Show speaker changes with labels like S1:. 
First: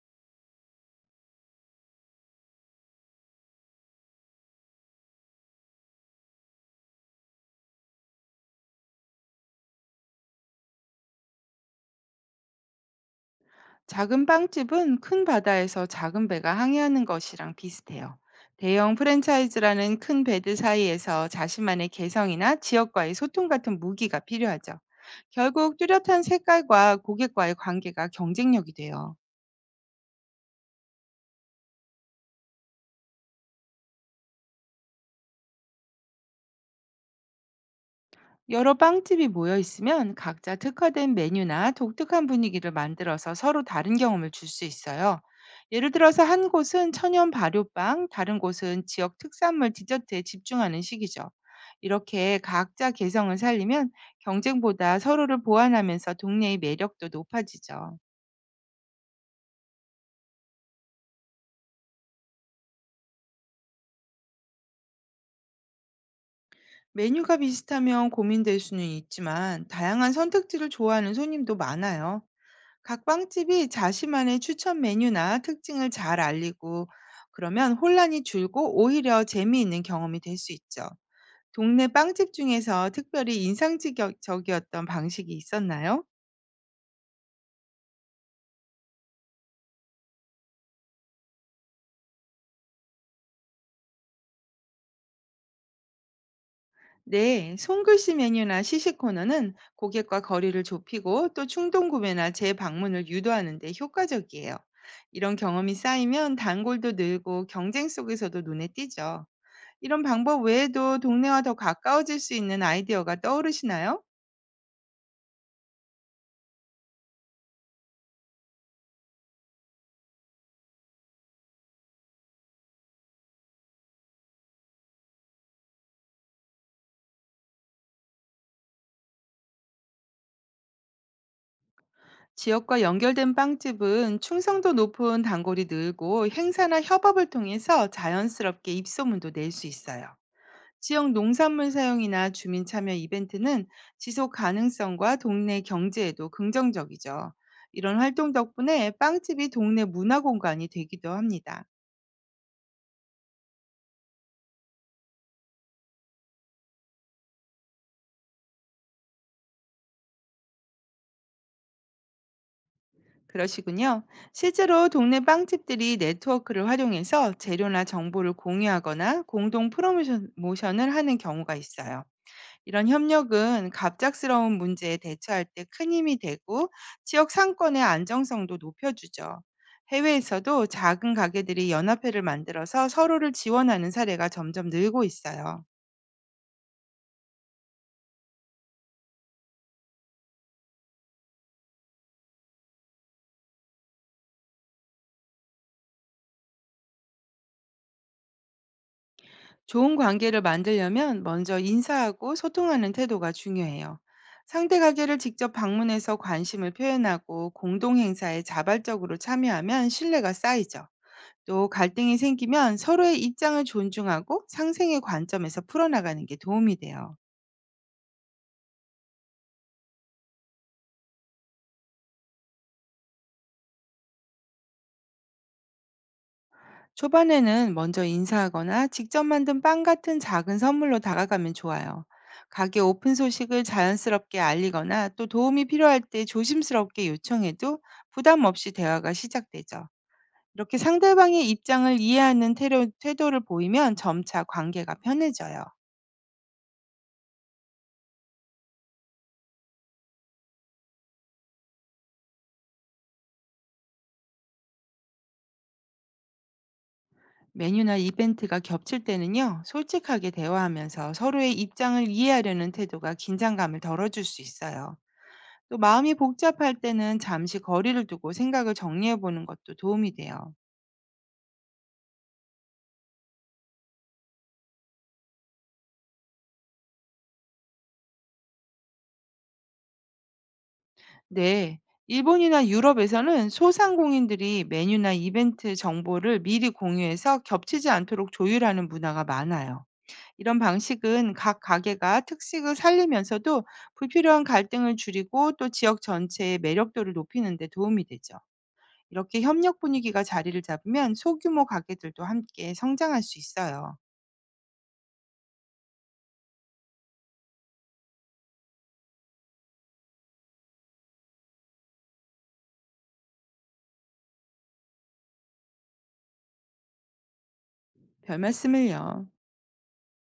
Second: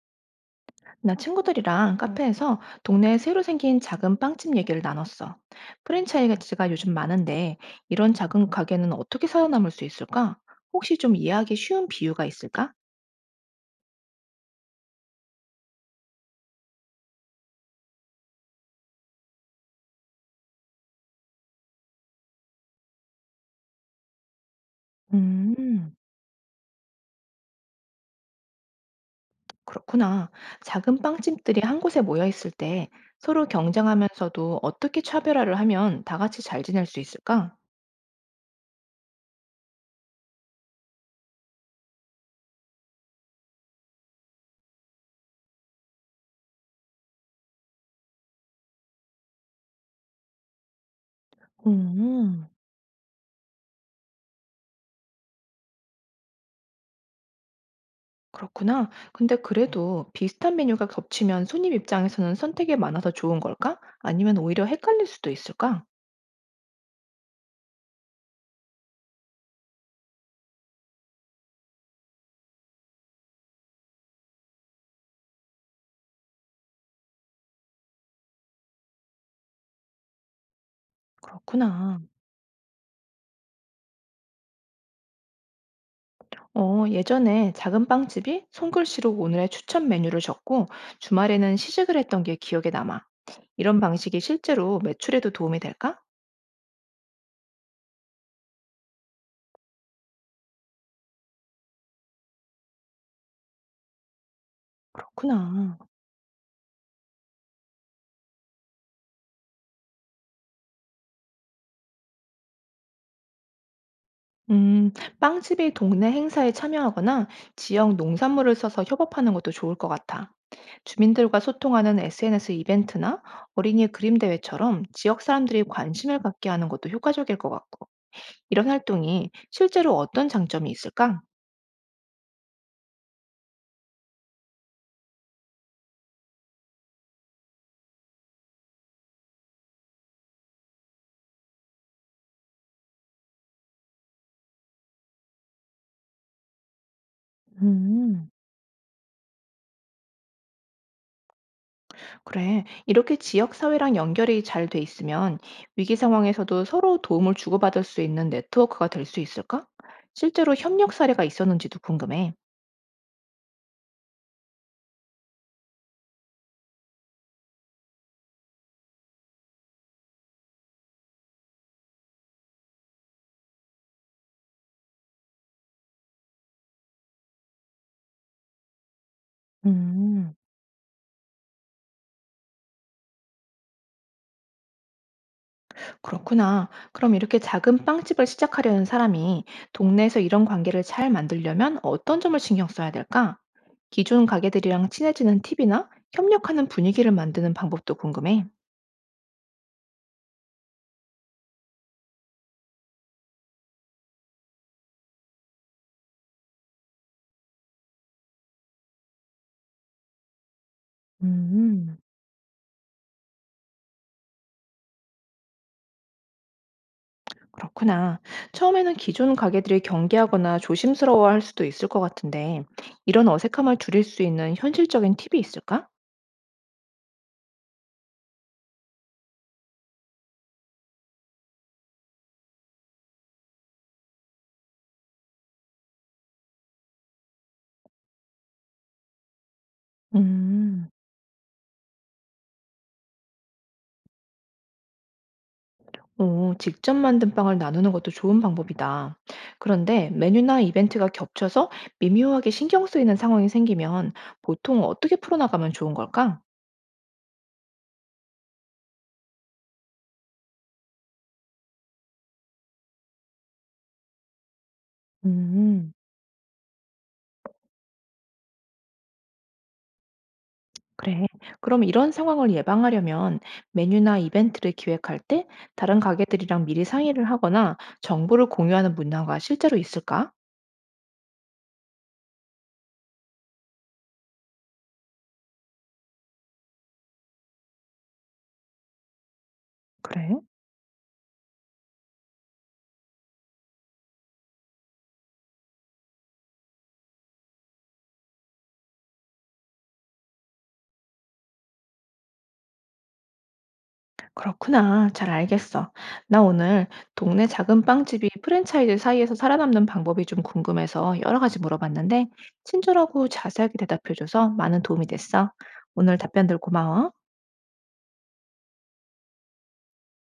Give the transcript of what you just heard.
S1: 나 친구들이랑 카페에서 동네에 새로 생긴 작은 빵집 얘기를 나눴어. 프랜차이즈가 요즘 많은데 이런 작은 가게는 어떻게 살아남을 수 있을까? 혹시 좀 이해하기 쉬운 비유가 있을까?
S2: 작은 빵집은 큰 바다에서 작은 배가 항해하는 것이랑 비슷해요. 대형 프랜차이즈라는 큰 배들 사이에서 자신만의 개성이나 지역과의 소통 같은 무기가 필요하죠. 결국
S1: 음,
S2: 뚜렷한 색깔과 고객과의 관계가 경쟁력이 돼요.
S1: 그렇구나. 작은 빵집들이 한 곳에 모여 있을 때 서로 경쟁하면서도 어떻게 차별화를 하면 다 같이 잘 지낼 수 있을까?
S2: 여러 빵집이 모여 있으면 각자 특화된 메뉴나 독특한 분위기를 만들어서 서로 다른 경험을 줄 수 있어요. 예를 들어서 한 곳은 천연 발효빵, 다른 곳은 지역 특산물 디저트에 집중하는 식이죠. 이렇게
S1: 음,
S2: 각자 개성을 살리면 경쟁보다 서로를 보완하면서 동네의 매력도 높아지죠.
S1: 그렇구나. 근데 그래도 비슷한 메뉴가 겹치면 손님 입장에서는 선택이 많아서 좋은 걸까? 아니면 오히려 헷갈릴 수도 있을까?
S2: 메뉴가 비슷하면 고민될 수는 있지만 다양한 선택지를 좋아하는 손님도 많아요. 각 빵집이 자신만의 추천 메뉴나 특징을 잘 알리고 그러면 혼란이 줄고 오히려 재미있는 경험이 될 수 있죠. 동네
S1: 그렇구나.
S2: 빵집 중에서 특별히 인상적이었던 방식이 있었나요?
S1: 예전에 작은 빵집이 손글씨로 오늘의 추천 메뉴를 적고 주말에는 시식을 했던 게 기억에 남아. 이런 방식이 실제로 매출에도 도움이 될까?
S2: 네, 손글씨 메뉴나 시식 코너는 고객과 거리를 좁히고 또 충동 구매나 재방문을 유도하는 데 효과적이에요. 이런 경험이
S1: 그렇구나.
S2: 쌓이면 단골도 늘고 경쟁 속에서도 눈에 띄죠. 이런 방법 외에도 동네와 더 가까워질 수 있는 아이디어가 떠오르시나요?
S1: 음, 빵집이 동네 행사에 참여하거나 지역 농산물을 써서 협업하는 것도 좋을 것 같아. 주민들과 소통하는 SNS 이벤트나 어린이 그림 대회처럼 지역 사람들이 관심을 갖게 하는 것도 효과적일 것 같고. 이런 활동이 실제로 어떤 장점이 있을까?
S2: 지역과 연결된 빵집은 충성도 높은 단골이 늘고 행사나 협업을 통해서 자연스럽게 입소문도 낼 수 있어요. 지역 농산물 사용이나 주민 참여 이벤트는 지속 가능성과 동네 경제에도 긍정적이죠. 이런
S1: 음.
S2: 활동 덕분에 빵집이 동네 문화 공간이 되기도 합니다.
S1: 그래. 이렇게 지역사회랑 연결이 잘 돼 있으면 위기 상황에서도 서로 도움을 주고받을 수 있는 네트워크가 될 수 있을까? 실제로 협력 사례가 있었는지도 궁금해.
S2: 그러시군요. 실제로 동네 빵집들이 네트워크를 활용해서 재료나 정보를 공유하거나 공동 모션을 하는 경우가 있어요. 이런 협력은 갑작스러운 문제에 대처할 때 큰 힘이 되고 지역 상권의 안정성도 높여주죠.
S1: 음,
S2: 해외에서도 작은 가게들이 연합회를 만들어서 서로를 지원하는 사례가 점점 늘고 있어요.
S1: 그렇구나. 그럼 이렇게 작은 빵집을 시작하려는 사람이 동네에서 이런 관계를 잘 만들려면 어떤 점을 신경 써야 될까? 기존 가게들이랑 친해지는 팁이나 협력하는 분위기를 만드는 방법도 궁금해.
S2: 좋은 관계를 만들려면 먼저 인사하고 소통하는 태도가 중요해요. 상대 가게를 직접 방문해서 관심을 표현하고 공동 행사에 자발적으로 참여하면 신뢰가 쌓이죠. 또
S1: 음.
S2: 갈등이 생기면 서로의 입장을 존중하고 상생의 관점에서 풀어나가는 게 도움이 돼요.
S1: 그렇구나. 처음에는 기존 가게들이 경계하거나 조심스러워할 수도 있을 것 같은데, 이런 어색함을 줄일 수 있는 현실적인 팁이 있을까?
S2: 초반에는 먼저 인사하거나 직접 만든 빵 같은 작은 선물로 다가가면 좋아요. 가게 오픈 소식을 자연스럽게 알리거나 또 도움이 필요할 때 조심스럽게 요청해도 부담 없이 대화가 시작되죠. 이렇게
S1: 음,
S2: 상대방의 입장을 이해하는 태도를 보이면 점차 관계가 편해져요.
S1: 오, 직접 만든 빵을 나누는 것도 좋은 방법이다. 그런데 메뉴나 이벤트가 겹쳐서 미묘하게 신경 쓰이는 상황이 생기면 보통 어떻게 풀어나가면 좋은 걸까?
S2: 메뉴나 이벤트가 겹칠 때는요, 솔직하게 대화하면서 서로의 입장을 이해하려는 태도가 긴장감을 덜어줄 수 있어요. 또
S1: 음.
S2: 마음이 복잡할 때는 잠시 거리를 두고 생각을 정리해보는 것도 도움이 돼요.
S1: 그래. 그럼 이런 상황을 예방하려면 메뉴나 이벤트를 기획할 때 다른 가게들이랑 미리 상의를 하거나 정보를 공유하는 문화가 실제로 있을까?
S2: 네. 일본이나 유럽에서는 소상공인들이 메뉴나 이벤트 정보를 미리 공유해서 겹치지 않도록 조율하는 문화가 많아요.
S1: 그래?
S2: 이런 방식은 각 가게가 특색을 살리면서도 불필요한 갈등을 줄이고 또 지역 전체의 매력도를 높이는 데 도움이 되죠. 이렇게 협력 분위기가 자리를 잡으면 소규모 가게들도 함께 성장할 수 있어요.
S1: 그렇구나. 잘 알겠어. 나 오늘 동네 작은 빵집이 프랜차이즈 사이에서 살아남는 방법이 좀 궁금해서 여러 가지 물어봤는데, 친절하고 자세하게 대답해줘서 많은 도움이 됐어. 오늘 답변들 고마워.
S2: 별 말씀을요.